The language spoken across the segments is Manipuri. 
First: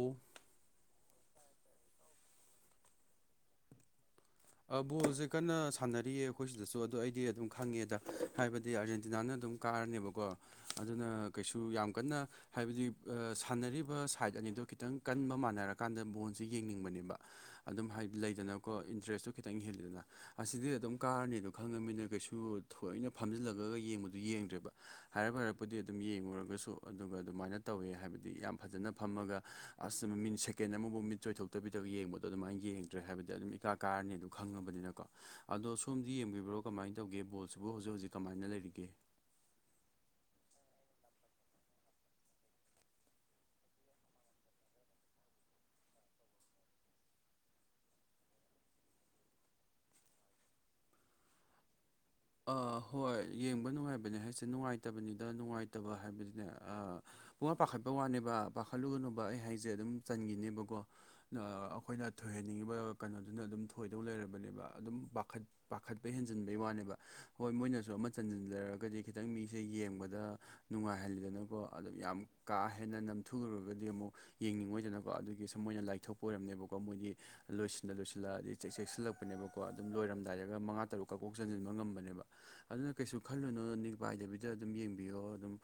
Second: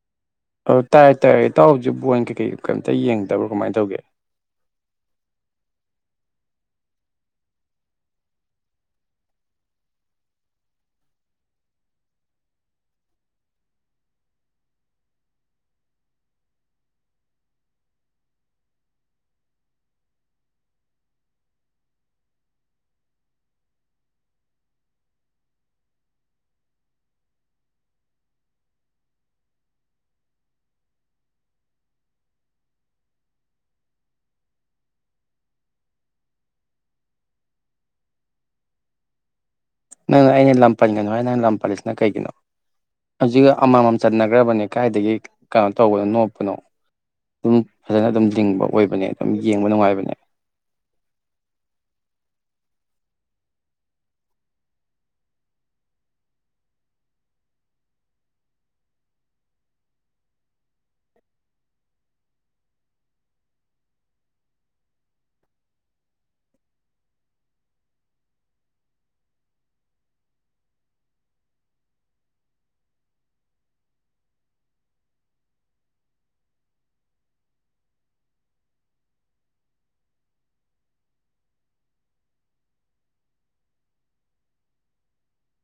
ꯏ ꯑꯣ ꯇꯥꯏꯌꯦ ꯇꯥꯏꯌꯦ ꯏꯇꯥꯎ ꯖꯤ ꯕꯣꯟ ꯀꯩꯀꯩ ꯀꯩꯝꯇ ꯌꯦꯡꯗꯕ꯭ꯔꯥ ꯀꯃꯥꯏ ꯇꯧꯒꯦ꯫ ꯑ ꯕꯣꯜꯖꯦ ꯀꯟꯅ ꯁꯥꯟꯅꯔꯤꯌꯦ ꯑꯈꯣꯏ ꯁꯤꯗꯁꯨ ꯑꯗꯣ ꯑꯩꯗꯤ ꯑꯗꯨꯝ ꯈꯪꯉꯦꯗ ꯍꯥꯏꯕꯗꯤ ꯑꯥꯔꯖꯦꯟꯇꯤꯅꯥꯅ ꯑꯗꯨꯝ ꯀꯥꯔꯅꯦꯕꯀꯣ ꯑꯗꯨꯅ ꯀꯩꯁꯨ ꯌꯥꯝ ꯀꯟꯅ ꯍꯥꯏꯕꯗꯤ ꯑ ꯁꯥꯟꯅꯔꯤꯕ ꯁꯥꯏꯠ ꯑꯅꯤꯗꯣ ꯈꯤꯇꯪ ꯀꯟꯕ ꯃꯥꯟꯅꯔꯀꯥꯟꯗ ꯕꯣꯟꯁꯦ ꯌꯦꯡꯅꯤꯡꯕꯅꯦꯕ ꯑꯗꯨꯝ ꯍꯥꯏꯗꯤ ꯂꯩꯗꯅꯀꯣ ꯏꯟꯇꯔꯦꯁꯇꯨ ꯈꯤꯇꯪ ꯍꯦꯜꯂꯤꯗꯅ ꯑꯁꯤꯗꯤ ꯑꯗꯨꯝ ꯀꯥꯔꯅꯤꯗꯣ ꯈꯪꯉꯃꯤꯅ ꯀꯩꯁꯨ ꯊꯣꯏꯅ ꯐꯝꯖꯤꯜꯂꯒꯒ ꯌꯦꯡꯕꯗꯨ ꯌꯦꯡꯗ꯭ꯔꯦꯕ ꯍꯥꯏꯔꯞ ꯍꯥꯏꯔꯞꯄꯨꯗꯤ ꯑꯗꯨꯝ ꯌꯦꯡꯉꯨꯔꯒꯁꯨ ꯑꯗꯨꯒ ꯑꯗꯨꯃꯥꯏꯅ ꯇꯧꯋꯦ ꯍꯥꯏꯕꯗꯤ ꯌꯥꯝ ꯐꯖꯅ ꯐꯝꯃꯒ ꯑꯁ ꯃꯤꯠ ꯁꯦꯀꯦꯟ ꯑꯃꯐꯥꯎ ꯃꯤꯠ ꯆꯣꯏꯊꯣꯛꯇꯕꯤꯗꯒ ꯌꯦꯡꯕꯗꯣ ꯑꯗꯨꯃꯥꯏꯅ ꯌꯦꯡꯗ꯭ꯔꯦ ꯍꯥꯏꯕꯗꯤ ꯑꯗꯨꯝ ꯏꯀꯥ ꯀꯥꯔꯅꯤ ꯑꯗꯨ ꯈꯪꯉꯕꯅꯤꯅꯀꯣ ꯑꯗꯣ ꯁꯣꯝꯗꯤ ꯌꯦꯡꯕꯤꯕ꯭ꯔꯣ ꯀꯃꯥꯏꯅ ꯇꯧꯒꯦ ꯕꯣꯜꯁꯤꯕꯨ ꯍꯧꯖꯤꯛ ꯍꯧꯖꯤꯛ ꯀꯃꯥꯏꯅ ꯂꯩꯔꯤꯒꯦ ꯅꯪꯅ ꯑꯩꯅ ꯂꯝꯄꯟꯒꯅꯣ ꯍꯥꯏ ꯅꯪ ꯂꯝꯄꯜꯂꯤꯁꯤꯅ ꯀꯩꯒꯤꯅꯣ ꯍꯧꯖꯤꯛꯒ ꯑꯃꯃꯝ ꯆꯠꯟꯅꯈ꯭ꯔꯕꯅꯦ ꯀꯥꯏꯗꯒꯤ ꯀꯩꯅꯣ ꯇꯧꯕꯅꯣ ꯅꯣꯠꯄꯅꯣ ꯑꯗꯨꯝ ꯐꯖꯅ ꯑꯗꯨꯝ ꯂꯤꯡꯕ ꯑꯣꯏꯕꯅꯦ ꯑꯗꯨꯝ ꯌꯦꯡꯕ ꯅꯨꯡꯉꯥꯏꯕꯅꯦ ꯍꯣꯏ ꯌꯦꯡꯕ ꯅꯨꯡꯉꯥꯏꯕꯅꯦ ꯍꯥꯏꯁꯦ ꯅꯨꯡꯉꯥꯏꯇꯕꯅꯤꯗ ꯅꯨꯡꯉꯥꯏꯇꯕ ꯍꯥꯏꯕꯗꯨꯅꯦ ꯄꯨꯨꯡꯄ ꯄꯥꯈꯠꯄꯩ ꯋꯥꯅꯦꯕ ꯄꯥꯈꯠꯂꯨꯒꯅꯨꯕ ꯑꯩ ꯍꯥꯏꯁꯦ ꯑꯗꯨꯝ ꯆꯟꯈꯤꯅꯦꯕꯀꯣ ꯑꯩꯈꯣꯏꯅ ꯊꯣꯏꯍꯟꯅꯤꯡꯉꯤꯕ ꯀꯩꯅꯣꯗꯨꯅ ꯑꯗꯨꯝ ꯊꯣꯏꯗꯧ ꯂꯩꯔꯕꯅꯦꯕ ꯑꯗꯨꯝ ꯄꯥꯈꯠ ꯄꯥꯈꯠꯄ ꯍꯦꯟꯖꯟꯕꯩ ꯋꯥꯅꯦꯕ ꯍꯣꯏ ꯃꯣꯏꯅꯁꯨ ꯑꯃ ꯆꯟꯁꯤꯟꯖꯔꯒꯗꯤ ꯈꯤꯇꯪ ꯃꯤꯁꯦ ꯌꯦꯡꯕꯗ ꯅꯨꯡꯉꯥꯏꯍꯜꯂꯤꯗꯅꯀꯣ ꯑꯗꯨ ꯌꯥꯝ ꯀꯥ ꯍꯦꯟꯅ ꯅꯝꯊꯨꯈꯨꯔꯒꯗꯤ ꯑꯃꯨꯛ ꯌꯦꯡꯅꯤꯡꯉꯣꯏꯗꯅꯀꯣ ꯑꯗꯨꯒꯤ ꯁ ꯃꯣꯏꯅ ꯂꯥꯏꯊꯣꯛꯄ ꯑꯣꯏꯔꯝꯅꯦꯕꯀꯣ ꯃꯣꯏꯒꯤ ꯂꯣꯏꯁꯤꯜꯂ ꯂꯣꯏꯁꯤꯜꯂꯑꯗꯤ ꯆꯦꯛ ꯆꯦꯛꯁꯤꯜꯂꯛꯄꯅꯦꯕꯀꯣ ꯑꯗꯨꯝ ꯂꯣꯏꯔꯝꯗꯥꯏꯔꯒ ꯃꯉꯥ ꯇꯔꯨꯛ ꯀꯛꯀꯣꯛ ꯆꯟꯁꯤꯟꯕ ꯉꯝꯕ ꯅꯦꯕ ꯑꯗꯨꯅ ꯀꯩꯁꯨ ꯈꯜꯂꯨꯅꯨ ꯄꯥꯏꯗꯕꯤꯗ ꯑꯗꯨꯝ ꯌꯦꯡꯕꯤꯌꯣ ꯑꯗꯨꯝ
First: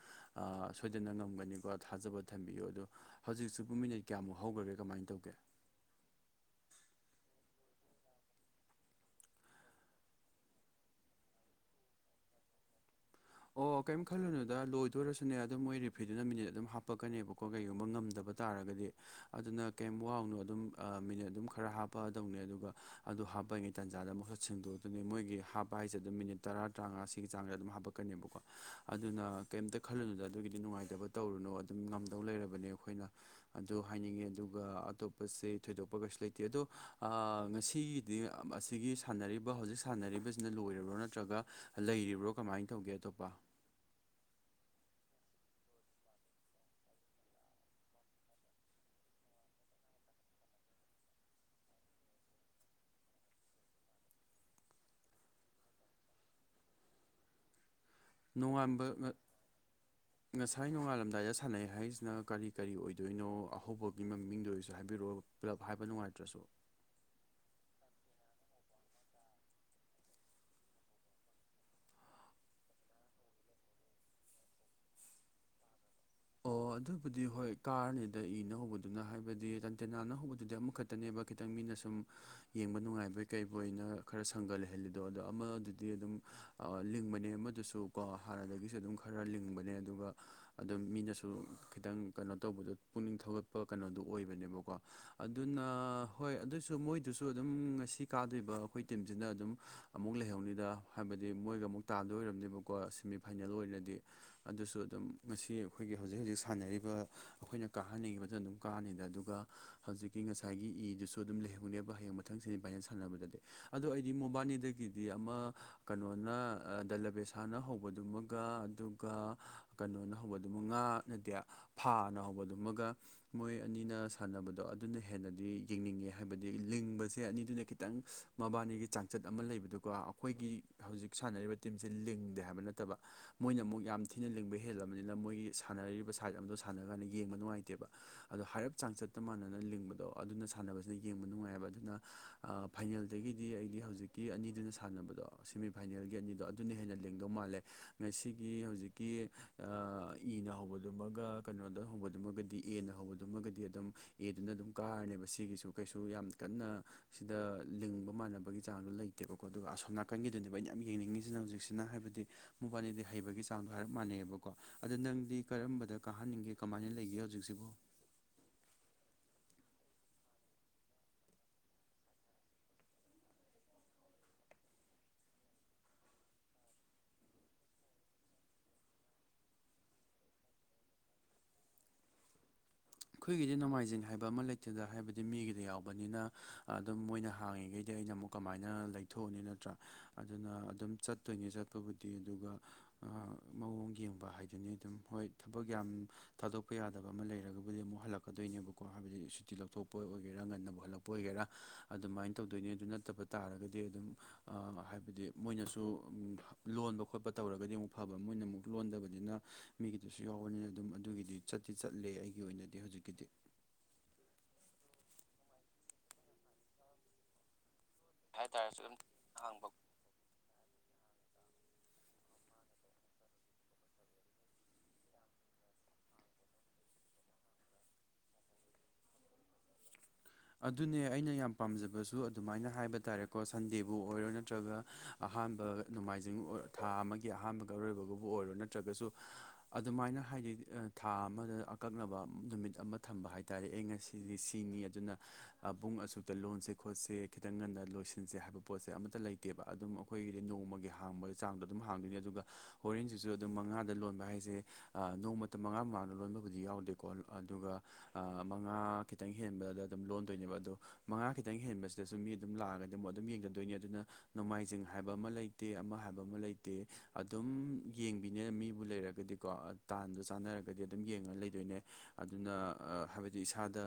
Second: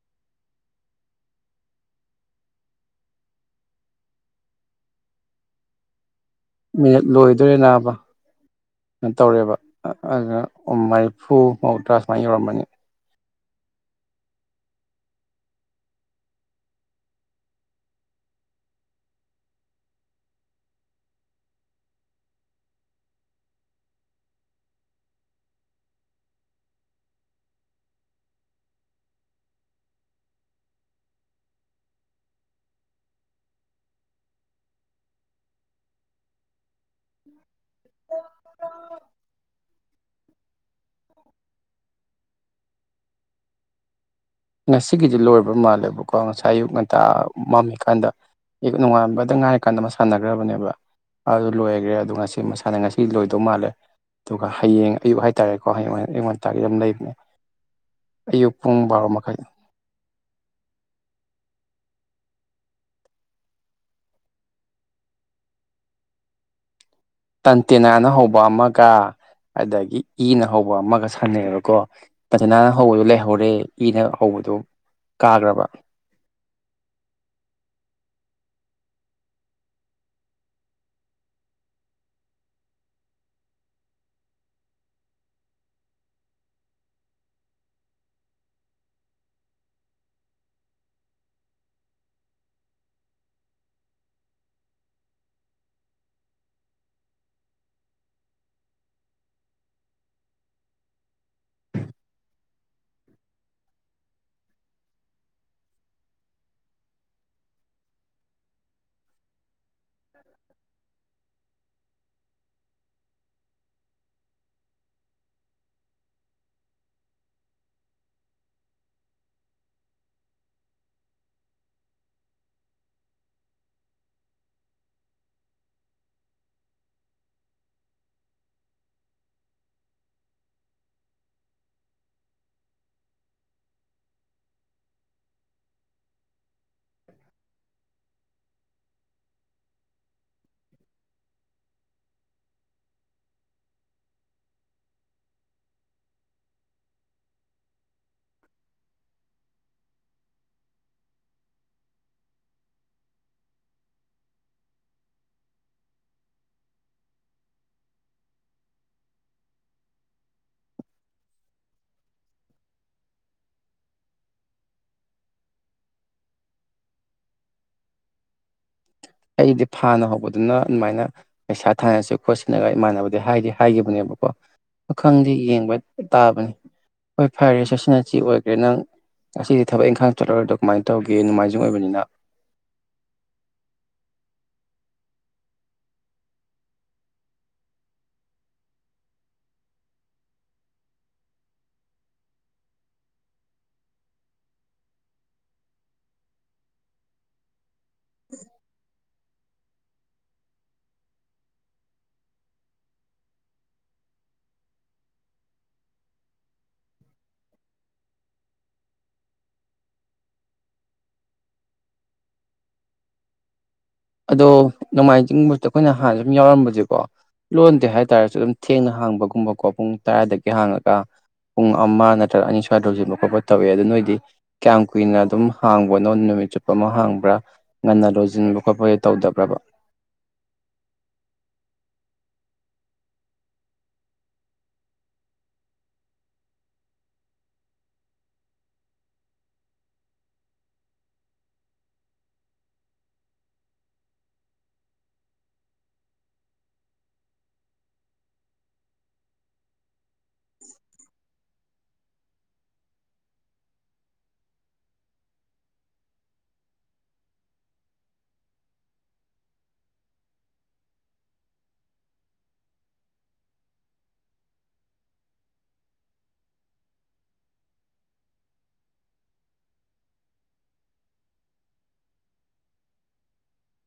ꯁꯣꯏꯗꯅ ꯉꯝꯒꯅꯤꯀꯣ ꯊꯥꯖꯕ ꯊꯝꯕꯤꯌꯨ ꯑꯗꯣ ꯍꯧꯖꯤꯛꯁꯨꯨꯡ ꯃꯤꯅꯠ ꯀꯌꯥꯃꯨꯛ ꯍꯧꯈ꯭ꯔꯒꯦ ꯀꯃꯥꯏꯅ ꯇꯧꯒꯦ ꯃꯤꯅꯠ ꯂꯣꯏꯗꯣꯔꯦ ꯅꯥꯕ ꯇꯧꯔꯦꯕ ꯑꯗꯨꯅ ꯃꯔꯤꯐꯨ ꯃꯧꯗ꯭ꯔꯥ ꯁꯨꯃꯥꯏꯅ ꯌꯧꯔꯝꯕꯅꯤ ꯑꯣꯐ ꯑꯣ ꯀꯔꯤꯝ ꯈꯜꯂꯨꯅꯨꯗ ꯂꯣꯏꯗꯣꯏꯔꯁꯨꯅꯦ ꯑꯗꯨꯝ ꯃꯣꯏ ꯔꯤꯐ꯭ꯔꯤꯗꯨꯅ ꯃꯤꯅꯤꯠ ꯑꯗꯨꯝ ꯍꯥꯞꯄꯛꯀꯅꯦꯕꯀꯣ ꯀꯩꯒꯨꯝꯕ ꯉꯝꯗꯕ ꯇꯥꯔꯒꯗꯤ ꯑꯗꯨꯅ ꯀꯩ ꯋꯥꯎꯅꯣ ꯑꯗꯨꯝ ꯃꯤꯅꯠ ꯑꯗꯨꯝ ꯈꯔ ꯍꯥꯞꯄꯛꯗꯧꯅꯦ ꯑꯗꯨꯒ ꯑꯗꯨ ꯍꯥꯞꯄꯉꯩ ꯇꯥꯟꯖꯥꯗ ꯑꯃꯨꯛꯁꯠ ꯁꯦꯡꯗꯣꯛꯇꯅꯤ ꯃꯣꯏꯒꯤ ꯍꯥꯞꯄ ꯍꯥꯏꯁꯦ ꯑꯗꯨꯝ ꯃꯤꯅꯤꯠ ꯇꯔꯥ ꯇꯔꯥꯃꯉꯥ ꯁꯤꯒꯤ ꯆꯥꯡꯗ ꯑꯗꯨꯝ ꯍꯥꯞꯄꯛ ꯀꯀꯅꯦꯕꯀꯣ ꯑꯗꯨꯅ ꯀꯩꯝꯇ ꯈꯜꯂꯨꯅꯨꯗ ꯑꯗꯨꯒꯤꯗꯤ ꯅꯨꯡꯉꯥꯏꯇꯕ ꯇꯧꯔꯨꯅꯨ ꯑꯗꯨꯝ ꯉꯝꯗꯧ ꯂꯩꯔꯕꯅꯦ ꯑꯩꯈꯣꯏꯅ ꯑꯗꯨ ꯍꯥꯏꯅꯤꯡꯉꯦ ꯑꯗꯨꯒ ꯑꯇꯣꯞꯄꯁꯦ ꯊꯣꯏꯗꯣꯛꯄ ꯀꯩꯁꯨ ꯂꯩꯇꯦ ꯑꯗꯣ ꯉꯁꯤꯒꯤ ꯑꯁꯤꯒꯤ ꯁꯥꯟꯅꯔꯤꯕ ꯍꯧꯖꯤꯛ ꯁꯥꯟꯅꯔꯤꯕꯁꯤꯅ ꯂꯣꯏꯔꯤꯕ꯭ꯔꯣ ꯅꯠꯇ꯭ꯔꯒ ꯂꯩꯔꯤꯕ꯭ꯔꯣ ꯀꯃꯥꯏꯅ ꯇꯧꯒꯦ ꯑꯇꯣꯞꯄ ꯉꯁꯤꯒꯤꯁꯤ ꯂꯣꯏꯔꯕ꯭ꯔ ꯃꯥꯜꯂꯦꯕꯀꯣ ꯉꯁꯥꯏ ꯑꯌꯨꯛ ꯉꯟꯇꯥ ꯃꯝꯃꯤꯀꯥꯟꯗ ꯅꯣꯡꯉꯥꯟꯕꯗ ꯉꯥꯏꯔꯀꯥꯟꯗ ꯑꯃ ꯁꯥꯟꯅꯈ꯭ꯔꯕꯅꯦꯕ ꯑꯗꯨ ꯂꯣꯏꯈ꯭ꯔꯦ ꯑꯗꯣ ꯉꯁꯤ ꯃꯁꯥꯅ ꯉꯁꯤ ꯂꯣꯏꯗꯧ ꯃꯥꯜꯂꯦ ꯑꯗꯨꯒ ꯍꯌꯦꯡ ꯑꯌꯨꯛ ꯍꯥꯏꯇꯥꯔꯦꯀꯣ ꯍꯌꯦꯡ ꯑꯌꯨꯛ ꯉꯟꯇꯥꯗꯤ ꯑꯗꯨꯝ ꯂꯩꯕꯅꯦ ꯑꯌꯨꯛ ꯄꯨꯡ ꯅꯣꯡꯉꯥꯟꯕ ꯕꯥꯔꯣ ꯃꯈꯥꯏ ꯉꯁꯥꯏ ꯅꯣꯡꯉꯥꯜꯂꯝꯗꯥꯏꯗ ꯁꯥꯟꯅꯩ ꯍꯥꯏꯔꯤꯁꯤꯅ ꯀꯔꯤ ꯀꯔꯤ ꯑꯣꯏꯗꯣꯏꯅꯣ ꯑꯍꯧꯕꯒꯤ ꯃꯃꯤꯡꯗ ꯑꯣꯏꯔꯁꯨ ꯍꯥꯏꯕꯤꯔꯛꯑꯣ ꯄꯨꯜꯂꯞ ꯍꯥꯏꯕ ꯅꯨꯡꯉꯥꯏꯇ꯭ꯔꯁꯨ ꯇꯟꯇꯦꯅꯥꯅ ꯍꯧꯕ ꯑꯃꯒ ꯑꯗꯒꯤ ꯏꯅ ꯍꯧꯕ ꯑꯃꯒ ꯁꯥꯟꯅꯩꯑꯕꯀꯣ ꯐꯖꯅꯥꯅ ꯍꯧꯕꯗꯨꯣ ꯂꯩꯍꯧꯔꯦ ꯏꯅ ꯍꯧꯕꯗꯨꯣ ꯀꯥꯈ꯭ꯔꯕ ꯑꯣ ꯑꯗꯨꯕꯨꯗꯤ ꯍꯣꯏ ꯀꯥꯔꯅꯤꯗ ꯏꯅ ꯍꯧꯕꯗꯨꯅ ꯍꯥꯏꯕꯗꯤ ꯔꯟꯇꯦꯅꯥꯅ ꯍꯧꯕꯗꯨꯗꯤ ꯑꯃꯨꯛꯈꯛ ꯈꯛꯇꯅꯦꯕ ꯈꯤꯇꯪ ꯃꯤꯅ ꯁꯨꯝ ꯌꯦꯡꯕ ꯅꯨꯡꯉꯥꯏꯕꯩ ꯀꯩꯕꯨꯩꯅ ꯈꯔ ꯁꯪꯒꯠ ꯂꯩꯍꯜꯂꯤꯗꯣ ꯑꯗꯣ ꯑꯃ ꯑꯗꯨꯗꯤ ꯑꯗꯨꯝ ꯂꯤꯡꯕꯅꯦ ꯑꯃꯗꯨꯁꯨ ꯀꯣ ꯍꯥꯟꯅꯗꯒꯤꯁꯨ ꯑꯗꯨꯝ ꯈꯔ ꯂꯤꯡꯕꯅꯦ ꯑꯗꯨꯒ ꯑꯗꯨꯝ ꯃꯤꯅ ꯁꯨ ꯈꯤꯇꯪ ꯀꯩꯅꯣ ꯇꯧꯕꯗꯣ ꯄꯨꯛꯅꯤꯡ ꯊꯧꯒꯠꯄ ꯀꯩꯅꯣꯗꯨ ꯑꯣꯏꯕꯅꯦꯕꯀꯣ ꯑꯗꯨꯅ ꯍꯣꯏ ꯑꯗꯨꯁꯨ ꯃꯣꯏꯗꯨꯁꯨ ꯑꯗꯨꯝ ꯉꯁꯤ ꯀꯥꯗꯣꯏꯕ ꯑꯩꯈꯣꯏ ꯇꯤꯝꯁꯤꯅ ꯑꯗꯨꯝ ꯑꯃꯨꯛ ꯂꯩꯍꯧꯅꯤꯗ ꯍꯥꯏꯕꯗꯤ ꯃꯣꯏꯒ ꯑꯃꯨꯛ ꯇꯥꯗꯣꯏꯔꯝꯅꯦꯕꯀꯣ ꯁꯦꯃꯤꯐꯥꯏꯅꯦꯜ ꯑꯣꯏꯅꯗꯤ ꯑꯗꯨꯁꯨ ꯑꯗꯨꯝ ꯉꯁꯤ ꯑꯩꯈꯣꯏꯒꯤ ꯍꯧꯖꯤꯛ ꯍꯧꯖꯤꯛ ꯁꯥꯟꯅꯔꯤꯕ ꯑꯩꯈꯣꯏꯅ ꯀꯥꯍꯟꯅꯤꯡꯉꯤꯕꯗ ꯑꯗꯨꯝ ꯀꯥꯅꯤꯩꯗ ꯑꯗꯨꯒ ꯍꯧꯖꯤꯛꯀꯤ ꯉꯁꯥꯏꯒꯤ ꯏꯗꯨꯁꯨ ꯑꯗꯨꯝ ꯂꯩꯍꯧꯅꯦꯕ ꯍꯌꯦꯡ ꯃꯊꯪꯁꯤ ꯏꯚꯥꯏꯖꯟ ꯁꯥꯟꯅꯕꯗꯗꯤ ꯑꯗ ꯑꯩꯗꯤ ꯃꯣꯕꯥꯅꯤꯗꯒꯤꯗꯤ ꯑꯃ ꯀꯩꯅꯣꯅ ꯗꯂꯕꯦꯁꯥꯅ ꯍꯧꯕꯗꯨꯃꯒ ꯑꯗꯨ ꯀꯩꯅꯣꯅ ꯍꯧꯕꯗꯨꯃ ꯉꯥ ꯅꯗꯦ ꯐꯥꯅ ꯍꯧꯕꯗꯨꯃꯒ ꯃꯣꯏ ꯑꯅꯤꯅ ꯁꯥꯟꯅꯕꯗꯣ ꯑꯗꯨꯅ ꯍꯦꯟꯅꯗꯤ ꯌꯦꯡꯅꯤꯡꯉꯦ ꯍꯥꯏꯕꯗꯤ ꯂꯤꯡꯕꯁꯦ ꯑꯅꯤꯗꯨꯅ ꯈꯤꯇꯪ ꯃꯕꯥꯅꯤꯒꯤ ꯆꯥꯡꯆꯠ ꯑꯃ ꯂꯩꯕꯗꯨꯀꯣ ꯑꯩꯈꯣꯏꯒꯤ ꯍꯧꯖꯤꯛ ꯁꯥꯟꯅꯔꯤꯕ ꯇꯤꯝꯁꯤꯦ ꯂꯤꯡꯗꯦ ꯍꯥꯏꯕ ꯅꯠꯇꯕ ꯃꯣꯏꯅ ꯑꯃꯨꯛ ꯌꯥꯝ ꯊꯤꯅ ꯂꯤꯡꯕ ꯍꯦꯜꯂꯕꯅꯤꯅ ꯃꯣꯏꯒꯤ ꯁꯥꯟꯅꯔꯤꯕ ꯁꯥꯏꯠ ꯑꯗꯣ ꯁꯥꯟꯅꯔ ꯀꯥꯟꯗ ꯌꯦꯡꯕ ꯅꯨꯡꯉꯥꯏꯇꯦꯕ ꯑꯗꯣ ꯍꯥꯏꯔꯞ ꯆꯥꯡ ꯆꯠꯇ ꯃꯥꯟꯅꯅ ꯂꯤꯡꯕꯗꯣ ꯑꯗꯨꯅ ꯁꯥꯟꯅꯕꯁꯤꯅ ꯌꯦꯡꯕ ꯅꯨꯡꯉꯥꯏꯑꯕ ꯑꯗꯨꯅ ꯐꯥꯏꯅꯦꯜꯗꯒꯤꯗꯤ ꯑꯩꯗꯤ ꯍꯧꯖꯤꯛꯀꯤ ꯑꯅꯤꯗꯨꯅ ꯁꯥꯟꯅꯕꯗꯣ ꯁꯦꯃꯤꯐꯥꯏꯅꯦꯜꯒꯤ ꯑꯅꯤꯗꯣ ꯑꯗꯨꯅ ꯍꯦꯟꯅ ꯂꯦꯡꯗꯧ ꯃꯥꯜꯂꯦ ꯃꯁꯤꯒꯤ ꯍꯧꯖꯤꯛꯀꯤ ꯏꯅ ꯍꯧꯕꯗꯨꯃꯒ ꯀꯩꯅꯣꯗ ꯍꯧꯕꯗꯨꯃꯒꯗꯤ ꯑꯦꯅ ꯍꯧꯕꯗꯨꯃꯒꯗꯤ ꯑꯗꯨꯝ ꯑꯦꯗꯨꯅ ꯑꯗꯨꯝ ꯀꯥꯔꯅꯦꯕ ꯁꯤꯒꯤꯁꯨ ꯀꯩꯁꯨ ꯌꯥꯝ ꯀꯟꯅ ꯁꯤꯗ ꯂꯤꯡꯕ ꯃꯥꯟꯅꯕꯒꯤ ꯆꯥꯡꯗꯨꯣ ꯂꯩꯇꯦꯕꯀꯣ ꯑꯗꯨꯒ ꯑꯁꯣꯝ ꯅꯥꯀꯟꯒꯤꯗꯨꯅꯦꯕ ꯑꯩꯅ ꯌꯥꯝ ꯌꯦꯡꯅꯤꯡꯉꯤꯁꯤꯅ ꯍꯧꯖꯤꯛꯁꯤꯅ ꯍꯥꯏꯕꯗꯤ ꯃꯕꯥꯅꯤꯗꯤ ꯍꯩꯕꯒꯤ ꯆꯥꯡꯗꯣ ꯍꯥꯏꯞꯥꯟꯅꯩꯕ ꯀꯣ ꯑꯗ ꯅꯪꯗꯤ ꯀꯔꯝꯕꯗ ꯀꯥꯍꯟꯅꯤꯡꯒꯦ ꯀꯃꯥꯏꯅ ꯂꯩꯒꯦ ꯍꯧꯖꯤꯛꯁꯤꯕꯨ ꯑꯩꯗꯤ ꯐꯥꯅ ꯍꯧꯕꯗꯨꯅ ꯑꯗꯨꯃꯥꯏꯅ ꯄꯩꯁꯥ ꯊꯥꯅꯁꯨ ꯈꯣꯠꯁꯤꯟꯅꯒ ꯏꯃꯥꯟꯅꯕꯗꯤ ꯍꯥꯏꯗꯤ ꯍꯥꯏꯈꯤꯕꯅꯦꯕꯀꯣ ꯄꯈꯪꯗꯦ ꯌꯦꯡꯕ ꯇꯥꯕꯅꯤ ꯍꯣꯏ ꯐꯔꯦ ꯁꯁꯤꯅꯁꯤ ꯑꯣꯏꯈ꯭ꯔꯦ ꯅꯪ ꯉꯁꯤꯗꯤ ꯊꯕꯛ ꯏꯪꯈꯥꯡ ꯆꯠꯂꯨꯔꯒꯗꯣ ꯀꯃꯥꯏꯅ ꯇꯧꯒꯦ ꯅꯣꯡꯃꯥꯏꯖꯤꯡ ꯑꯣꯏꯕꯅ ꯑꯩꯈꯣꯏꯒꯤꯗꯤ ꯅꯣꯡꯃꯥꯏꯖꯤꯡ ꯍꯥꯏꯕ ꯑꯃ ꯂꯩꯇꯦꯗ ꯍꯥꯏꯕꯗꯤ ꯃꯤꯒꯤꯗꯤ ꯌꯥꯎꯕꯅꯤꯅ ꯑꯗꯨꯝ ꯃꯣꯏꯅ ꯍꯥꯡꯉꯤꯈꯩꯗꯤ ꯑꯩꯅ ꯑꯃꯨꯛ ꯀꯃꯥꯏꯅ ꯂꯩꯊꯣꯛꯑꯅꯤ ꯅꯠꯇ꯭ꯔꯥ ꯑꯗꯨꯅ ꯑꯗꯨꯝ ꯆꯠꯇꯣꯏꯅꯦ ꯆꯠꯄꯕꯨꯗꯤ ꯑꯗꯨꯒ ꯃꯑꯣꯡ ꯌꯦꯡꯕ ꯍꯥꯏꯗꯨꯅꯤ ꯑꯗꯨꯝ ꯍꯣꯏ ꯊꯕꯛ ꯌꯥꯝ ꯊꯥꯗꯣꯛꯄ ꯌꯥꯗꯕ ꯑꯃ ꯂꯩꯔꯒ ꯍꯥꯏꯕꯗꯤ ꯑꯃꯨꯛ ꯍꯜꯂꯛꯀꯗꯣꯏꯅꯦꯕꯀꯣ ꯍꯥꯏꯕꯗꯤ ꯇꯤ ꯂꯧꯊꯣꯛꯄ ꯑꯣꯏꯒꯦꯔꯥ ꯉꯟꯅ ꯍꯜꯂꯛꯄ ꯑꯣꯏꯒꯦꯔꯥ ꯑꯗꯨꯃꯥꯏꯅ ꯇꯧꯗꯣꯏꯅꯤ ꯑꯗꯨ ꯅꯠꯇꯕ ꯇꯥꯔꯒꯗꯤ ꯑꯗꯨꯝ ꯍꯥꯏꯕꯗꯤ ꯃꯣꯏꯅꯁꯨ ꯂꯣꯟꯕ ꯈꯣꯠꯄ ꯇꯧꯔꯒꯗꯤ ꯑꯃꯨꯛ ꯐꯕ ꯃꯣꯏꯅ ꯑꯃꯨꯛ ꯂꯣꯟꯗꯕꯅꯤꯅ ꯃꯤꯒꯤꯗꯨꯁꯨ ꯌꯥꯎꯕꯅꯤꯅ ꯑꯗꯨꯝ ꯑꯗꯨꯒꯤꯗꯤ ꯆꯠꯇꯤ ꯆꯠꯂꯦ ꯑꯩꯒꯤ ꯑꯣꯏꯅꯗꯤ ꯍꯧꯖꯤꯛꯀꯤꯗꯤ ꯑꯗꯣ ꯅꯣꯡꯃꯥꯏꯖꯤꯡꯗ ꯑꯩꯈꯣꯏꯅ ꯍꯥꯟꯅ ꯁꯨꯝ ꯌꯥꯎꯔꯝꯕꯁꯦꯀꯣ ꯂꯣꯟꯗꯦ ꯍꯥꯏꯦ ꯇꯥꯔꯁꯨ ꯑꯗꯨꯝ ꯍꯥꯏꯇꯥꯔꯁꯨ ꯊꯦꯡꯅ ꯍꯥꯡꯕꯒꯨꯝꯕꯀꯣ ꯍꯥꯡꯕ ꯄꯨꯡ ꯇꯔꯥꯗꯒꯤ ꯍꯥꯡꯉꯒ ꯄꯨꯡ ꯑꯃ ꯅꯠꯇ꯭ꯔꯒ ꯑꯅꯤ ꯁ꯭ꯋꯥꯏꯗ ꯍꯧꯖꯤꯟꯕ ꯈꯣꯠꯄ ꯇꯧꯋꯏꯦ ꯑꯗꯨ ꯅꯣꯏꯗꯤ ꯀꯌꯥꯝ ꯀꯨꯏꯅ ꯑꯗꯨꯝ ꯍꯥꯡꯕꯅꯣ ꯅꯨꯃꯤꯠ ꯆꯨꯞꯄ ꯑꯃ ꯍꯥꯡꯕ꯭ꯔꯥ ꯉꯟꯅ ꯂꯣꯏꯁꯤꯟꯕ ꯈꯣꯠꯄꯒꯩ ꯇꯧꯗꯕ꯭ꯔꯕ [unintelligible] ꯑꯗꯨꯅꯦ ꯑꯩꯅ ꯌꯥꯝ ꯄꯥꯝꯖꯕꯁꯨ ꯑꯗꯨꯃꯥꯏꯅ ꯍꯥꯏꯕ ꯇꯥꯔꯦꯀꯣ ꯁꯟꯗꯦꯕꯨ ꯑꯣꯏꯔꯣ ꯅꯠꯇ꯭ꯔꯒ ꯑꯍꯥꯟꯕ ꯅꯣꯡꯃꯥꯏꯖꯤꯡ ꯑꯣꯏ ꯊꯥ ꯑꯃꯒꯤ ꯑꯍꯥꯟꯕꯒ ꯑꯔꯣꯏꯕꯒꯕꯨ ꯑꯣꯏꯔꯣ ꯅꯠꯇ꯭ꯔꯒꯁꯨ ꯑꯗꯨꯃꯥꯏꯅ ꯍꯥꯏꯗꯤ ꯊꯥ ꯑꯃꯗ ꯑꯀꯛꯅꯕ ꯅꯨꯃꯤꯠ ꯑꯃ ꯊꯝꯕ ꯍꯥꯏ ꯇꯥꯔꯦ ꯑꯩ ꯉꯁꯤ ꯁꯤꯗꯤ ꯁꯤꯅꯤ ꯑꯗꯨꯅ ꯄꯕꯨꯡ ꯑꯁꯨꯛꯇ ꯂꯣꯟꯁꯦ ꯈꯣꯠꯁꯦ ꯈꯤꯇꯪ ꯉꯟꯅ ꯂꯣꯏꯁꯤꯟꯁꯦ ꯍꯥꯏꯕ ꯄꯣꯠꯁꯦ ꯑꯃꯠꯇ ꯂꯩ ꯅꯠꯇꯦꯕ ꯑꯗꯨꯝ ꯑꯩꯈꯣꯏꯗꯤ ꯅꯣꯡꯃꯒꯤ ꯍꯥꯡꯕꯒꯤ ꯆꯥꯡꯗꯣ ꯑꯗꯨꯝ ꯍꯥꯡꯗꯣꯏꯅꯤ ꯑꯗꯨꯒ ꯍꯣꯔꯦꯟꯁꯤꯁꯨ ꯑꯗꯨꯝ ꯃꯉꯥꯗ ꯂꯣꯟꯕ ꯍꯥꯏꯁꯦ ꯅꯣꯡꯃ ꯃꯇꯝ ꯃꯉꯥ ꯃꯉꯥ ꯂꯣꯟꯕꯕꯨꯗꯤ ꯌꯥꯎꯗꯦꯀꯣ ꯑꯗꯨꯒ ꯃꯉꯥ ꯈꯤꯇꯪ ꯍꯦꯟꯕꯗ ꯑꯗꯨꯝ ꯂꯣꯟꯗꯣꯏꯅꯦꯕ ꯑꯗꯣ ꯃꯉꯥ ꯈꯤꯇꯪ ꯍꯦꯟꯕꯁꯤꯗꯁꯨ ꯃꯤ ꯑꯗꯨꯝ ꯂꯥꯛꯑꯒꯗꯤ ꯑꯃꯨꯛ ꯑꯗꯨꯝ ꯌꯦꯡꯖꯗꯣꯏꯅꯤ ꯑꯗꯨꯅ ꯅꯣꯡꯃꯥꯏꯖꯤꯡ ꯍꯥꯏꯕ ꯑꯃ ꯂꯩꯇꯦ ꯑꯃ ꯍꯥꯏꯕ ꯑꯃ ꯂꯩꯇꯦ ꯑꯗꯨꯝ ꯌꯦꯡꯕꯤꯅꯦ ꯃꯤꯕꯨ ꯂꯩꯔꯒꯗꯤ ꯀꯣ ꯇꯥꯟꯗꯣ ꯆꯥꯟꯅꯔꯒꯗꯤ ꯑꯗꯨꯝ ꯌꯦꯡꯉ ꯂꯩꯗꯣꯏꯅꯦ ꯑꯗꯨꯅ ꯍꯥꯏꯕꯗꯤ ꯏꯁꯥꯗ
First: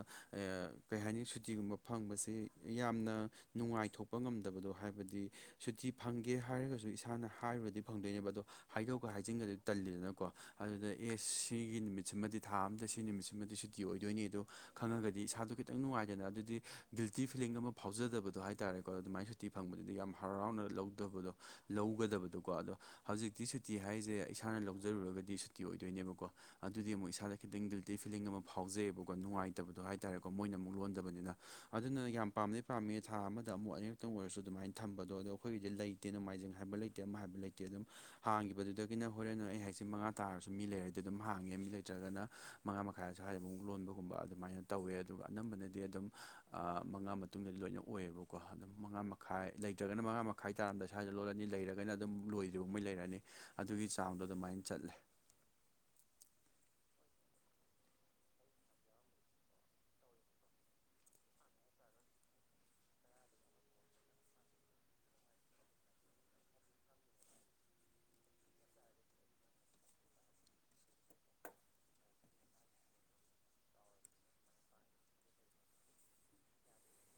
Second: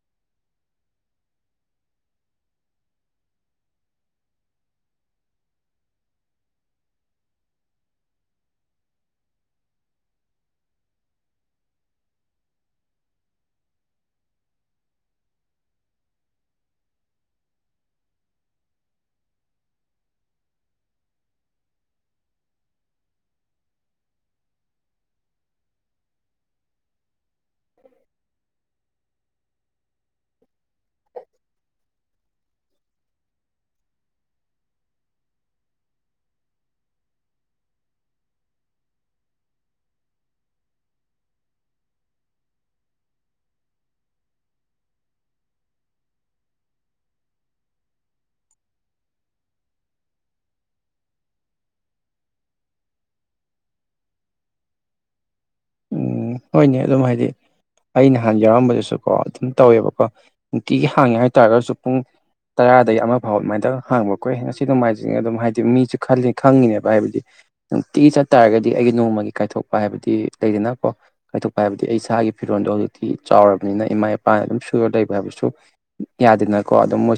ꯀꯩ ꯍꯥꯏꯅꯤ ꯁꯨꯇꯤꯒꯨꯝꯕ ꯐꯪꯕꯁꯤꯦ ꯌꯥꯝꯅ ꯅꯨꯡꯉꯥꯏꯊꯣꯛꯄ ꯉꯝꯗꯕꯗꯣ ꯍꯥꯏꯕꯗꯤ ꯁꯨꯇꯤ ꯐꯪꯒꯦ ꯍꯥꯏꯔꯒꯁꯨ ꯏꯁꯥꯅ ꯍꯥꯏꯔꯨꯨꯔꯗꯤ ꯐꯪꯗꯣꯏꯅꯦꯕ ꯑꯗꯣ ꯍꯥꯏꯗꯣꯛꯒ ꯍꯥꯏꯖꯤꯟꯒꯗꯤ ꯇꯜꯂꯤꯗꯅꯀꯣ ꯑꯗꯨꯗ ꯑꯦ ꯁꯤꯒꯤ ꯅꯨꯃꯤꯠꯁꯤꯃꯗꯤ ꯊꯥ ꯑꯝꯗ ꯁꯤ ꯅꯨꯃꯤꯠꯁꯤꯃꯗꯤ ꯁꯨꯇꯤ ꯑꯣꯏꯗꯣꯏꯅꯤ ꯑꯗꯣ ꯈꯪꯉꯒꯗꯤ ꯏꯁꯥꯗꯣ ꯈꯤꯇꯪ ꯅꯨꯡꯉꯥꯏꯗꯅ ꯑꯗꯨꯗꯤ ꯕꯤꯜꯇꯤ ꯐꯤꯂꯤꯡ ꯑꯃ ꯐꯥꯎꯖꯗꯕꯗꯣ ꯍꯥꯏꯇꯥꯔꯦꯀꯣ ꯑꯗꯨꯃꯥꯏꯅꯁꯨ ꯇꯤ ꯐꯪꯕꯗꯨꯗꯤ ꯌꯥꯝ ꯍꯔꯥꯎꯅ ꯂꯧꯗꯕꯗꯣ ꯂꯧꯒꯗꯕꯗꯣꯀꯣ ꯑꯗꯣ ꯍꯧꯖꯤꯛꯇꯤ ꯁꯨꯇꯤ ꯍꯥꯏꯁꯦ ꯏꯁꯥꯅ ꯂꯧꯖꯔꯨꯔꯒꯗꯤ ꯁꯨꯇꯤ ꯑꯣꯏꯗꯣꯏꯅꯦꯕꯀꯣ ꯑꯗꯨꯗꯤ ꯑꯃꯨꯛ ꯏꯁꯥꯗ ꯈꯤꯇꯪ ꯒꯤꯜꯇꯤ ꯐꯤꯂꯤꯡ ꯑꯃ ꯐꯥꯎꯖꯩꯑꯕꯀꯣ ꯅꯨꯡꯉꯥꯏꯇꯦ ꯂꯩꯇꯕꯗꯣ ꯍꯥꯏꯇꯥꯥꯔꯦꯀꯣ ꯃꯣꯏꯅ ꯑꯃꯨꯛ ꯂꯣꯟꯗꯕꯅꯤꯅ ꯑꯗꯨꯅ ꯌꯥꯝ ꯄꯥꯝꯅ ꯄꯥꯝꯃꯤ ꯊꯥ ꯑꯃꯗ ꯑꯃꯨꯛ ꯑꯅꯤꯛ ꯑꯗꯨꯇ ꯑꯣꯏꯔꯁꯨ ꯑꯗꯨꯃꯥꯏꯅ ꯊꯝꯕꯗꯣ ꯑꯗꯣ ꯑꯩꯈꯣꯏꯒꯤꯗꯤ ꯂꯩꯇꯦ ꯅꯣꯡꯃꯥꯏꯖꯤꯡ ꯍꯥꯏꯕ ꯂꯩꯇꯦ ꯑꯃ ꯍꯥꯏꯕ ꯂꯩꯇꯦ ꯑꯗꯨꯝ ꯍꯥꯡꯈꯤꯕꯗꯨꯗꯒꯤꯅ ꯍꯣꯔꯦꯟ ꯑꯩ ꯍꯥꯏꯁꯤ ꯃꯉꯥ ꯇꯥꯔꯁꯨ ꯃꯤ ꯂꯩꯔꯗꯤ ꯑꯗꯨꯝ ꯍꯥꯡꯉꯦ ꯃꯤ ꯂꯩꯇ꯭ꯔꯒꯅ ꯃꯉꯥ ꯃꯈꯥꯏ ꯑ ꯁ ꯍꯥꯏꯕ ꯑꯃꯨꯛ ꯂꯣꯟꯕꯒꯨꯝꯕ ꯑꯗꯨ ꯑꯗꯨꯃꯥꯏꯅ ꯇꯧꯋꯦ ꯑꯗꯨꯒ ꯑꯅꯝꯕꯅꯗꯤ ꯑꯗꯨꯝ ꯃꯉꯥ ꯃꯇꯨꯡꯗ ꯂꯣꯏꯅ ꯑꯣꯏꯌꯦꯕꯀꯣ ꯑꯗꯨꯝ ꯃꯉꯥ ꯈꯥꯏ ꯂꯩꯇ꯭ꯔꯒꯅ ꯃꯉꯥ ꯃꯈꯥꯏ ꯇꯥꯔꯝꯗ ꯁ꯭ꯏꯗ ꯂꯣꯜꯂꯅꯤ ꯂꯩꯔꯒꯅ ꯑꯗꯨꯝ ꯂꯣꯏꯗ꯭ꯔꯤꯕꯉꯩ ꯂꯩꯔꯛꯑꯅꯤ ꯑꯗꯨꯒꯤ ꯆꯥꯡꯗꯣ ꯑꯗꯨꯃꯥꯏꯅ ꯆꯠꯂꯦ ꯎꯝ ꯍꯣꯏꯅꯦ ꯑꯗꯨꯝ ꯍꯥꯏꯗꯤ ꯑꯩ ꯅꯍꯥꯟ ꯌꯥꯎꯔꯝꯕꯗꯁꯨ ꯀꯣ ꯑꯗꯨꯝ ꯇꯧꯋꯦꯕꯀꯣ ꯅꯨꯡꯇꯤꯒꯤ ꯍꯥꯡꯉꯦ ꯍꯥꯏꯇꯥꯔꯒꯁꯨ ꯄꯨꯡ ꯇꯔꯥꯗꯒꯤ ꯑꯃ ꯐꯥꯎꯕ ꯑꯗꯨꯃꯥꯏꯅꯪ ꯍꯥꯡꯕꯀꯣꯏ ꯉꯁꯤ ꯑꯗꯨꯉꯥꯏꯁꯤ ꯑꯗꯨꯝ ꯍꯥꯏꯗꯤ ꯃꯤꯁꯨ ꯈꯜꯂꯤ ꯈꯪꯉꯤꯅꯦꯕ ꯍꯥꯏꯕꯗꯤ ꯅꯨꯡꯇꯤꯒꯤ ꯆꯠꯇꯥꯥꯔꯒꯗꯤ ꯑꯩꯒꯤ ꯅꯣꯡꯃꯒꯤ ꯀꯥꯏꯊꯣꯛꯄ ꯍꯥꯏꯕꯗꯤ ꯂꯩꯗꯅ ꯀ ꯀꯥꯏꯊꯣꯛꯄ ꯍꯥꯏꯕꯗꯤ ꯑꯩ ꯏꯁꯥꯒꯤ ꯐꯤꯔꯣꯜꯗꯣ ꯍꯧꯖꯤꯛꯇꯤ ꯆꯥꯎꯔꯕꯅꯤꯅ ꯏꯃꯥ ꯏꯄꯥꯅ ꯑꯗꯨꯝ ꯁꯨꯔꯨꯔ ꯂꯩꯕ ꯍꯥꯏꯕꯁꯨ ꯌꯥꯗꯅꯀꯣ ꯑꯗꯨꯝꯣꯏ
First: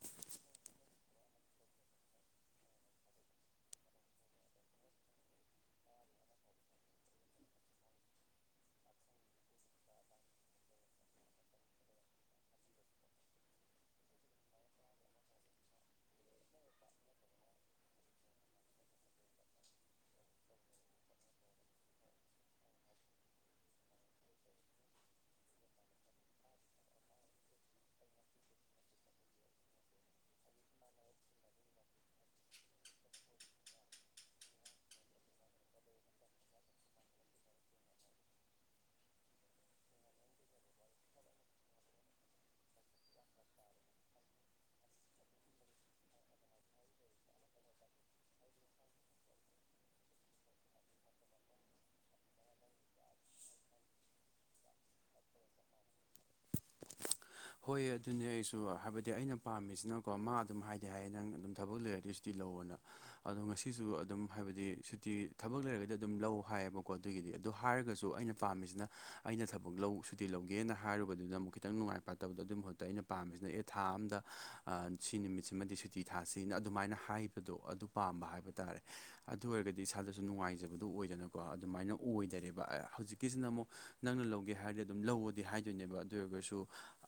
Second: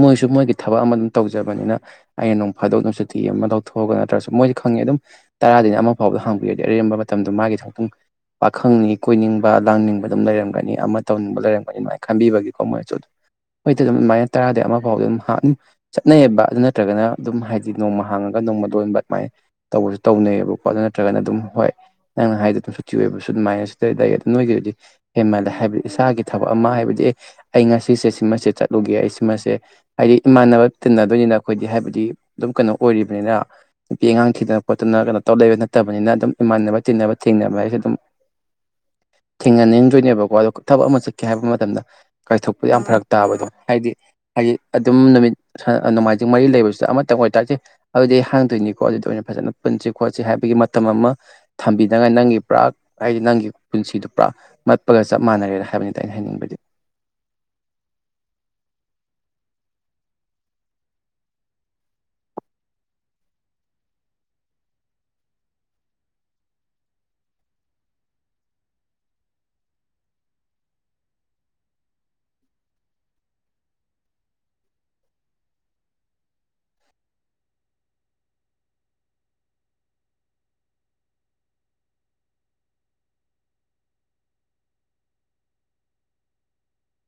ꯃꯣꯏꯁꯨ ꯃꯣꯏꯒꯤ ꯊꯕꯛ ꯑꯃ ꯑꯗꯨꯝ ꯇꯧꯖꯕꯅꯤꯅ ꯑꯩꯅ ꯅꯣꯡ ꯐꯥꯗꯣꯛꯗ ꯆꯤꯇꯤ ꯑꯃ ꯂꯧꯊꯣꯛꯑꯒ ꯅꯠꯇ꯭ꯔꯁꯨ ꯃꯣꯏꯗꯤ ꯈꯪꯉꯦ ꯑꯗꯨꯝ ꯇꯔꯥꯗꯒꯤꯅ ꯑꯃ ꯐꯥꯎꯕ ꯍꯪꯕꯤꯔꯗꯤ ꯑꯔꯦꯝꯕ ꯃꯇꯝꯗꯣ ꯃꯥꯒꯤ ꯊꯨꯡ ꯄꯥꯈꯪꯅꯤ ꯀꯣꯏꯅꯤꯡꯕ ꯂꯥꯡꯅꯤꯡꯕ ꯑꯗꯨꯝ ꯂꯩꯔꯝꯒꯅꯤ ꯑꯃ ꯇꯧꯅꯤꯡꯕ ꯂꯩꯔꯝꯒꯅꯤ ꯑꯗꯨꯃꯥꯏꯅ ꯈꯟꯕꯤꯕꯒꯤꯀꯣ ꯃꯔꯣꯏꯁꯨ ꯑꯗꯨꯝ ꯍꯣꯏ ꯑꯗꯨꯝ ꯑꯗꯨꯃꯥꯏꯅ ꯇꯔꯥꯗ ꯑꯃ ꯐꯥꯎꯗ ꯑꯗꯨꯝ ꯆꯠꯅꯩꯌꯦꯕ ꯑꯗꯨ ꯅꯠꯇ꯭ꯔꯒꯅ ꯑꯗꯨꯝ ꯍꯥꯏꯗꯤ ꯅꯣꯡꯃ ꯍꯥꯡꯉꯒ ꯅꯣꯡꯃꯗꯣꯟꯕ ꯑꯗꯨꯃꯥꯏꯅ ꯇꯧꯕꯁꯨ ꯇꯧꯅꯩꯌꯦꯕꯀꯣ ꯑꯗꯨ ꯅꯠꯇ꯭ꯔꯒꯅ ꯑꯗꯨꯝ ꯍꯣꯏ ꯅꯪꯅ ꯍꯥꯏ ꯑꯗꯨꯝ ꯁꯨꯇꯤ ꯑꯣꯏꯕꯁꯨ ꯑꯗꯨꯃꯥꯏꯅ ꯁꯤꯗꯏ ꯑꯗꯨ ꯅꯣꯏꯒꯤꯗꯨꯗꯤ ꯍꯦꯟ ꯃꯥꯜꯂꯦ ꯍꯥꯏꯕꯗꯤ ꯏꯁꯥꯒꯤ ꯊꯕꯛ ꯑꯃ ꯍꯥꯏꯕꯗꯤ ꯑꯦ ꯑꯩ ꯉꯁꯤꯁꯦ ꯁꯤꯃꯁꯦ ꯆꯠꯂꯨꯒꯦ ꯑꯩ ꯁꯤꯃꯁꯦ ꯍꯥꯏꯗꯤ ꯏꯃꯥꯟꯅꯕ ꯇꯤꯟꯅꯗꯣꯏꯅꯤꯅ ꯑꯩꯈꯣꯏꯗꯤ ꯍꯥꯏꯕꯗꯤ ꯑꯗꯨꯝ ꯀꯩꯅꯣ ꯑꯣꯏꯔꯤꯕꯅꯤꯅ ꯅꯨꯄꯤ ꯑꯉꯥꯡ ꯊꯤꯗꯅ ꯈꯣꯠꯇꯅ ꯀꯩꯅꯣ ꯇꯧ ꯂꯩꯕ ꯅꯠꯇꯕꯅꯤꯅ ꯑꯗꯨꯝ ꯏꯃꯥꯟꯅꯕ ꯇꯤꯟꯅꯕ ꯊꯦꯡꯅꯕ ꯍꯥꯏꯁꯦ ꯑꯗꯨꯝ ꯊꯦꯡꯅꯅꯤꯡꯗꯣꯏꯅꯦꯕꯀꯣ ꯑꯗꯣ ꯊꯕꯛ ꯑꯃ ꯆꯠꯀꯦ ꯍꯥꯏꯕ ꯃꯇꯝꯗ ꯀꯥꯏꯊꯣꯛꯄꯗ ꯌꯥꯝ ꯐꯔꯛ ꯇꯥꯕꯗꯣ ꯍꯥꯏꯗꯤ ꯍꯥꯏꯗꯤ ꯑꯗꯨꯝ ꯅꯨꯃꯤꯠ ꯅꯣꯡꯃꯥꯏꯖꯤꯡ ꯃꯔꯤ ꯂꯩꯕꯁꯤꯗ ꯑꯃꯇꯪ ꯑꯣꯏꯇꯥꯔꯁꯦ ꯑꯗꯨꯗꯤ ꯑꯩ ꯍꯥꯡꯗꯣꯏꯅꯤꯀꯣ ꯑꯗꯨꯗ ꯑꯣꯏꯅ ꯐꯖꯅ ꯄꯨꯟꯁꯤ ꯈꯣꯠꯁꯤ ꯍꯥꯏꯕꯒꯤ ꯃꯇꯝ ꯑꯃ ꯊꯝꯕꯤ ꯅꯪ ꯅꯪꯒꯤ ꯄꯨꯔꯥ ꯍꯥꯏꯗꯤ ꯅꯪꯒꯤ ꯄꯨꯟꯁꯤꯗꯨ ꯄꯨꯔꯥ ꯃꯠꯄꯒ ꯆꯞ ꯃꯥꯟꯅꯔꯦꯅ ꯍꯥꯏꯕꯅꯤꯗ ꯑꯩꯅ ꯍꯥꯏꯅꯤꯡꯕꯗꯤ ꯍꯣꯏ ꯑꯗꯨꯅꯦ ꯑꯩꯁꯨ ꯍꯥꯏꯕꯗꯤ ꯑꯩꯅ ꯄꯥꯝꯃꯤꯁꯤꯅꯀꯣ ꯃꯥ ꯑꯗꯨꯝ ꯍꯥꯏꯗꯤ ꯍꯥꯏꯌꯦ ꯅꯪ ꯑꯗꯨꯝ ꯊꯕꯛ ꯂꯩꯔ ꯑꯗꯨ ꯁꯨꯇꯤ ꯂꯧ ꯑꯅ ꯑꯗꯣ ꯉꯁꯤꯁꯨ ꯑꯗꯨꯝ ꯍꯥꯏꯕꯗꯤ ꯁꯨꯇꯤ ꯊꯕꯛ ꯂꯩꯔꯒꯗꯤ ꯑꯗꯨꯝ ꯂꯧ ꯍꯥꯏꯌꯦꯕꯀꯣ ꯑꯗꯨꯒꯤꯗꯤ ꯑꯗꯣ ꯍꯥꯏꯔꯒꯁꯨ ꯑꯩꯅ ꯄꯥꯝꯃꯤꯁꯤꯅ ꯑꯩꯅ ꯊꯕꯛ ꯂꯧ ꯁꯨꯇꯤ ꯂꯧꯒꯦꯅ ꯍꯥꯏꯔꯨꯕꯗꯨꯅ ꯑꯃꯨꯛ ꯈꯤꯇꯪ ꯅꯨꯡꯉꯥꯏ ꯠꯇꯕꯗ ꯑꯗꯨꯒꯤ ꯃꯍꯨꯠꯇ ꯑꯩꯅ ꯄꯥꯝꯃꯤꯁꯤꯅ ꯑꯦ ꯊꯥ ꯑꯝꯗ ꯁꯤ ꯅꯨꯃꯤꯠꯁꯤꯃꯗꯤ ꯁꯨꯇꯤ ꯊꯥꯁꯤꯅ ꯑꯗꯨꯃꯥꯏꯅ ꯍꯥꯏꯕ ꯑꯗꯨꯗꯣ ꯑꯗꯨ ꯄꯥꯝꯕ ꯍꯥꯏꯕ ꯇꯥꯔꯦ ꯑꯗꯨ ꯑꯣꯏꯔꯒꯗꯤ ꯏꯁꯥꯗꯁꯨ ꯅꯨꯡꯉꯥꯏꯖꯕꯗꯨ ꯑꯣꯏꯗꯅꯀꯣ ꯑꯗꯨꯃꯥꯏꯅ ꯑꯣꯏꯗꯔꯦꯕ ꯍꯧꯖꯤꯛꯀꯤꯁꯤꯅ ꯑꯃꯨꯛ ꯅꯪꯅ ꯂꯧꯒꯦ ꯍꯥꯏꯔꯗꯤ ꯑꯗꯨꯝ ꯂꯧꯑꯣꯗꯤ ꯍꯥꯏꯗꯣꯏꯅꯦꯕ ꯑꯗꯨ ꯑꯣꯏꯔꯒꯁꯨ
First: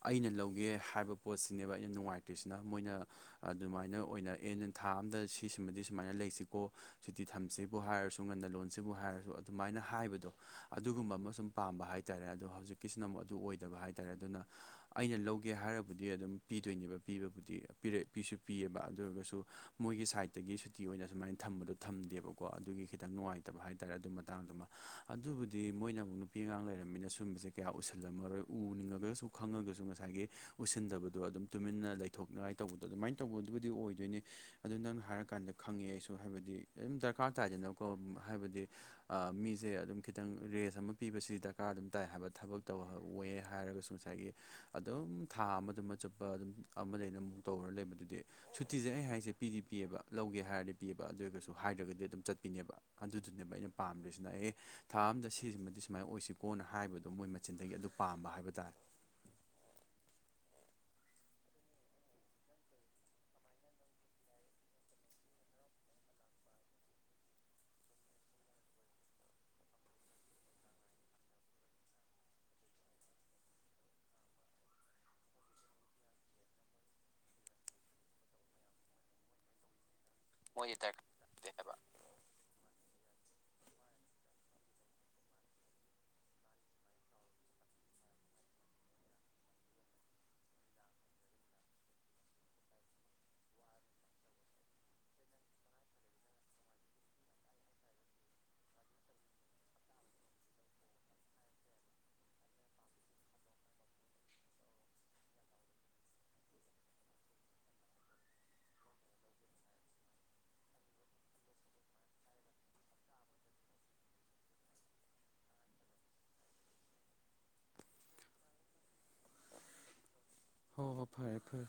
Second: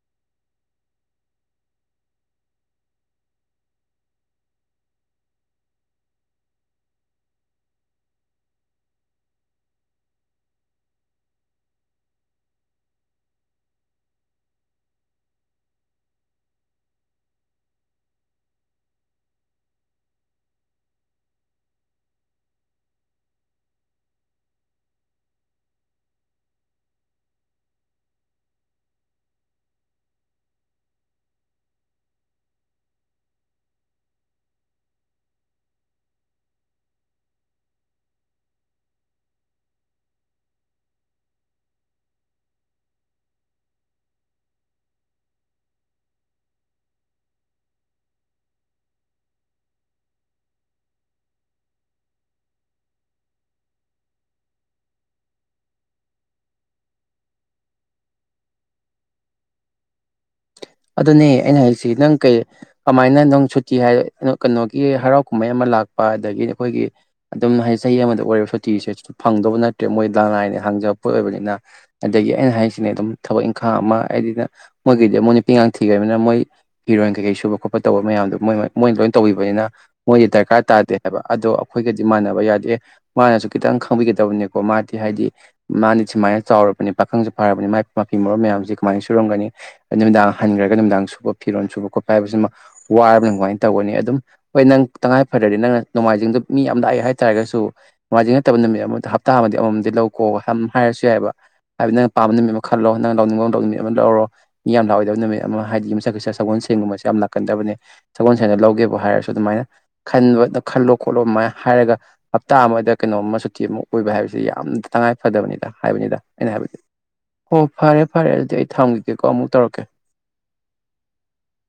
ꯑꯩꯅ ꯂꯧꯒꯦ ꯍꯥꯏꯕ ꯄꯣꯠꯁꯤꯅꯦꯕ ꯌꯥꯝ ꯅꯨꯡꯉꯥꯏꯇ꯭ꯔꯤꯁꯤꯅ ꯃꯣꯏꯅ ꯑꯗꯨꯃꯥꯏꯅ ꯑꯣꯏꯅ ꯑꯦ ꯊꯥ ꯑꯝꯗ ꯁꯤꯁꯤꯃꯗꯤ ꯁꯨꯃꯥꯏꯅ ꯂꯩꯁꯤꯀꯣ ꯆꯤꯇꯤ ꯊꯝꯁꯤꯕꯨ ꯍꯥꯏꯔꯁꯨ ꯉꯟꯟꯅ ꯂꯣꯟꯁꯤꯕꯨ ꯍꯥꯏꯔꯁꯨ ꯑꯗꯨꯃꯥꯏꯅ ꯍꯥꯏꯕꯗꯣ ꯑꯗꯨꯒꯨꯝꯕ ꯑꯃ ꯁꯨꯝ ꯄꯥꯝꯕ ꯍꯥꯏꯇꯥꯥꯔꯦ ꯑꯗꯣ ꯍꯧꯖꯤꯛꯀꯤꯁꯤꯅ ꯑꯃꯨꯛ ꯑꯗꯨ ꯑꯣꯏꯗꯕ ꯍꯥꯏ ꯇꯥꯔꯦ ꯑꯗꯨꯅ ꯑꯩꯅ ꯂꯧꯒꯦ ꯍꯥꯏꯔꯕꯨꯗꯤ ꯑꯗꯨꯝ ꯄꯤꯗꯣꯏꯅꯦꯕ ꯄꯤꯕꯕꯨꯗꯤ ꯄꯤꯁꯨ ꯄꯤꯑꯕ ꯑꯗꯨ ꯑꯣꯏꯔꯒꯁꯨ ꯃꯣꯏꯒꯤ ꯁꯥꯏꯗꯠꯇꯒꯤ ꯁꯨꯇꯤ ꯑꯣꯏꯅ ꯁꯨꯃꯥꯏꯅ ꯊꯝꯕꯗꯣ ꯊꯝꯗꯦꯕꯀꯣ ꯑꯗꯨꯒꯤ ꯈꯤꯇꯪ ꯅꯨꯡꯉꯥꯏꯇꯕ ꯍꯥꯏꯇꯥꯔꯦ ꯑꯗꯨ ꯃꯇꯥꯡꯗꯨꯃ ꯑꯗꯨꯕꯨꯗꯤ ꯃꯣꯏꯅ ꯑꯃꯨꯛ ꯅꯨꯄꯤ ꯑꯉꯥꯡ ꯂꯩꯔꯝꯃꯤꯅ ꯁꯨꯝꯕꯁꯦ ꯀꯌꯥ ꯎꯁꯜꯂꯝꯃꯔꯣꯏ ꯎꯅꯤꯡꯉꯒꯁꯨ ꯈꯪꯉꯒꯁꯨ ꯁꯨ ꯉꯁꯥꯏꯒꯤ ꯎꯏꯁꯤꯟꯗꯕꯗꯣ ꯑꯗꯨꯝ ꯇꯨꯃꯤꯟꯅ ꯂꯩꯊꯣꯛꯅꯉꯥꯏ ꯇꯧꯕꯗꯣ ꯑꯗꯨꯃꯥꯏꯅ ꯇꯧꯕꯗꯨꯕꯨꯗꯤ ꯑꯣꯏꯗꯣꯏꯅꯤ ꯑꯗꯨ ꯅꯪ ꯍꯥꯏꯔꯀꯥꯟꯗ ꯈꯪꯉꯦ ꯑꯩꯁꯨ ꯍꯥꯏꯕꯗꯤ ꯑꯗꯨꯝ ꯗꯔꯀꯥꯔ ꯇꯥꯏꯗꯅꯀꯣ ꯍꯥꯏꯕꯗꯤ ꯑꯥ ꯃꯤꯁꯦ ꯑꯗꯨꯝ ꯈꯤꯇꯪ ꯔꯦꯁ ꯑꯃ ꯄꯤꯕꯁꯤ ꯗꯔꯀꯥꯔ ꯑꯗꯨꯝ ꯇꯥꯏ ꯍꯥꯏꯕ ꯊꯕꯛ ꯇꯧꯍꯋꯦ ꯍꯥꯏꯔꯒꯁꯨ ꯑꯥꯏꯒꯤ ꯑꯗꯨꯝ ꯊꯥ ꯑꯃꯗꯨꯃ ꯆꯨꯞꯄ ꯑꯗꯨ ꯑꯃꯗꯒ ꯑꯃꯨꯛ ꯇꯧꯔꯒ ꯂꯩꯕꯗꯨꯗꯤ ꯁꯨꯇꯤꯁꯦ ꯑꯩ ꯍꯥꯏꯁꯦ ꯄꯤꯒꯤ ꯄꯤꯑꯦꯕ ꯂꯧꯒꯦ ꯍꯥꯏꯔꯗꯤ ꯄꯤꯑꯦꯕ ꯑꯗꯨꯒꯁꯨ ꯍꯥꯏꯗ꯭ꯔꯒꯗꯤ ꯑꯗꯨꯝ ꯆꯠꯄꯤꯅꯦꯕ ꯑꯗꯨꯗꯨꯅꯦꯕ ꯑꯩꯅ ꯄꯥꯝꯗ꯭ꯔꯤꯁꯤꯅ ꯑꯦ ꯊꯥ ꯑꯝꯗ ꯁꯤꯁꯤꯃꯗꯤ ꯁꯨꯃꯥꯏꯅ ꯑꯣꯏꯁꯤꯀꯣꯅ ꯍꯥꯏꯕꯗꯣ ꯃꯣꯏ ꯃꯆꯤꯟꯗꯒꯤ ꯑꯗꯨ ꯄꯥꯝꯕ ꯍꯥꯏꯕ ꯇꯥꯔꯦ ꯑꯗꯨꯅꯦ ꯑꯩꯅ ꯍꯥꯏꯁꯤ ꯅꯪ ꯀꯩ ꯑꯃꯥꯏꯅ ꯅꯪ ꯁꯨꯇꯤ ꯍꯥꯏ ꯀꯩꯅꯣꯒꯤ ꯍꯔꯥꯎ ꯀꯨꯝꯍꯩ ꯑꯃ ꯂꯥꯛꯄ ꯑꯗꯒꯤ ꯑꯩꯈꯣꯏꯒꯤ ꯑꯗꯨꯝ ꯍꯥꯏ ꯆꯍꯤ ꯑꯃꯗ ꯑꯣꯏꯔ ꯁꯨꯇꯤꯁꯦ ꯐꯪꯗꯕ ꯅꯠꯇ꯭ꯔꯦ ꯃꯣꯏ ꯂꯅꯥꯥꯏꯅꯦ ꯍꯥꯡꯖꯕꯄꯣꯠ ꯑꯣꯏꯕꯅꯤꯅ ꯑꯗꯒꯤ ꯑꯩꯅ ꯍꯥꯏꯁꯤꯅꯦ ꯑꯗꯨꯝ ꯊꯕꯛ ꯏꯪꯈꯥꯡ ꯑꯃ ꯍꯥꯏꯗꯤꯅ ꯃꯣꯏꯒꯤꯗꯤ ꯃꯣꯏꯅ ꯄꯤꯉꯥꯡ ꯊꯤꯒ꯭ꯔꯕꯅ ꯃꯣꯏ ꯍꯤꯔꯣꯏꯟ ꯀꯩꯀꯩ ꯁꯨꯕ ꯈꯣꯠꯄ ꯇꯧꯕ ꯃꯌꯥꯝꯗꯣ ꯃꯣꯏ ꯃꯣꯏꯅ ꯂꯣꯏ ꯇꯧꯕꯤꯕꯅꯤꯅ ꯃꯣꯏꯗꯤ ꯗꯔꯀꯥꯔ ꯃꯣꯏꯒꯤ ꯇꯥꯗꯦ ꯍꯥꯏꯕ ꯑꯗꯣ ꯂꯩꯇꯦ ꯍꯥꯏꯕ ꯑꯩꯈꯣꯏꯒꯗꯤ ꯃꯥꯟꯅꯕ ꯌꯥꯗꯦ ꯑꯦ ꯃꯥꯅꯁꯨ ꯈꯤꯇꯪ ꯈꯪꯕꯤꯒꯗꯕꯅꯤꯀꯣ ꯃꯥꯗꯤ ꯍꯥꯏꯗꯤ ꯃꯥꯗꯤ ꯁꯨꯃꯥꯏꯅ ꯆꯥꯎꯔꯕꯅꯤ ꯄꯥꯈꯪꯁꯨ ꯐꯔꯕꯅꯤ ꯃꯥꯏ ꯃꯐꯤ ꯃꯔꯣꯟ ꯃꯌꯥꯝꯁꯦ ꯀꯃꯥꯏꯅ ꯁꯨꯔꯝꯒꯅꯤ ꯅꯨꯃꯤꯗꯥꯡ ꯍꯟꯒ꯭ꯔꯒ ꯅꯨꯝꯗꯥꯡ ꯁꯨꯕ ꯐꯤꯔꯣꯜ ꯁꯨꯕ ꯈꯣꯠꯄ ꯍꯥꯏꯕꯁꯤꯃ ꯋꯥꯔꯕꯅ ꯑꯗꯨꯃꯥꯏꯅ ꯇꯧꯒꯅꯤ ꯑꯗꯨꯝ ꯍꯣꯏ ꯅꯪ ꯇꯉꯥꯏ ꯐꯗ꯭ꯔꯗꯤ ꯅꯪꯅ ꯅꯣꯡꯃꯥꯏꯖꯤꯡꯗꯨ ꯃꯤ ꯌꯥꯝ ꯂꯥꯛꯑꯦ ꯍꯥꯏꯇꯥꯔꯒꯁꯨ ꯃꯥꯏꯖꯤꯡ ꯅꯠꯇꯕ ꯅꯨꯃꯤꯠ ꯑꯃꯗ ꯍꯞꯇꯥ ꯑꯃꯗꯤ ꯑꯃꯃꯝꯗꯤ ꯂꯧꯀꯣ ꯍꯥꯏꯝ ꯍꯥꯏꯔꯁꯨ ꯌꯥꯏꯕ ꯍꯥꯏꯕꯗꯤ ꯅꯪ ꯄꯥꯝꯕ ꯅꯨꯃꯤꯠ ꯑꯃ ꯈꯜꯂꯣ ꯅꯪ ꯂꯧꯅꯤꯡꯕ [unintelligible] ꯅꯨꯃꯤꯠ ꯑꯃ ꯂꯧꯔꯣ ꯃꯤ ꯌꯥꯝ ꯂꯥꯛꯑꯣ ꯅꯨꯃꯤꯠ ꯑꯃ ꯍꯥꯏꯗꯤ ꯌꯨꯝꯁꯥꯀꯩꯁꯥ ꯁꯒꯣꯜ ꯁꯦꯟꯒꯨꯝꯕꯁꯦ ꯌꯥꯝ ꯂꯥꯛꯀꯟꯗꯕꯅꯤ ꯁꯒꯣꯜ ꯁꯅ ꯂꯧꯒꯦꯕꯨ ꯍꯥꯏꯔꯁꯨ ꯑꯗꯨꯃꯥꯏꯅ ꯈꯟꯕꯗ ꯈꯜꯂꯣ ꯈꯣꯠꯂꯣ ꯑꯃꯥꯏ ꯍꯥꯏꯔꯒ ꯍꯞꯇꯥ ꯑꯃꯗ ꯀꯩꯅꯣꯃ ꯁꯨꯇꯤ ꯑꯃ ꯑꯣꯏꯕ ꯍꯥꯏꯕꯁꯤ ꯌꯥꯝꯅ ꯇꯉꯥꯏꯐꯗꯕꯅꯤꯗ ꯍꯥꯏꯕꯅꯤꯗ ꯑꯩꯅ ꯍꯥꯏꯕꯗꯤ ꯍꯣ ꯐꯔꯦ ꯐꯔꯦ ꯑꯗꯣꯏ ꯊꯝꯒꯤꯒꯦꯀꯣ ꯑꯃꯨꯛ ꯇꯧꯔꯛꯀꯦ ꯍꯣ ꯍꯣ ꯐꯔꯦ ꯐꯔꯦ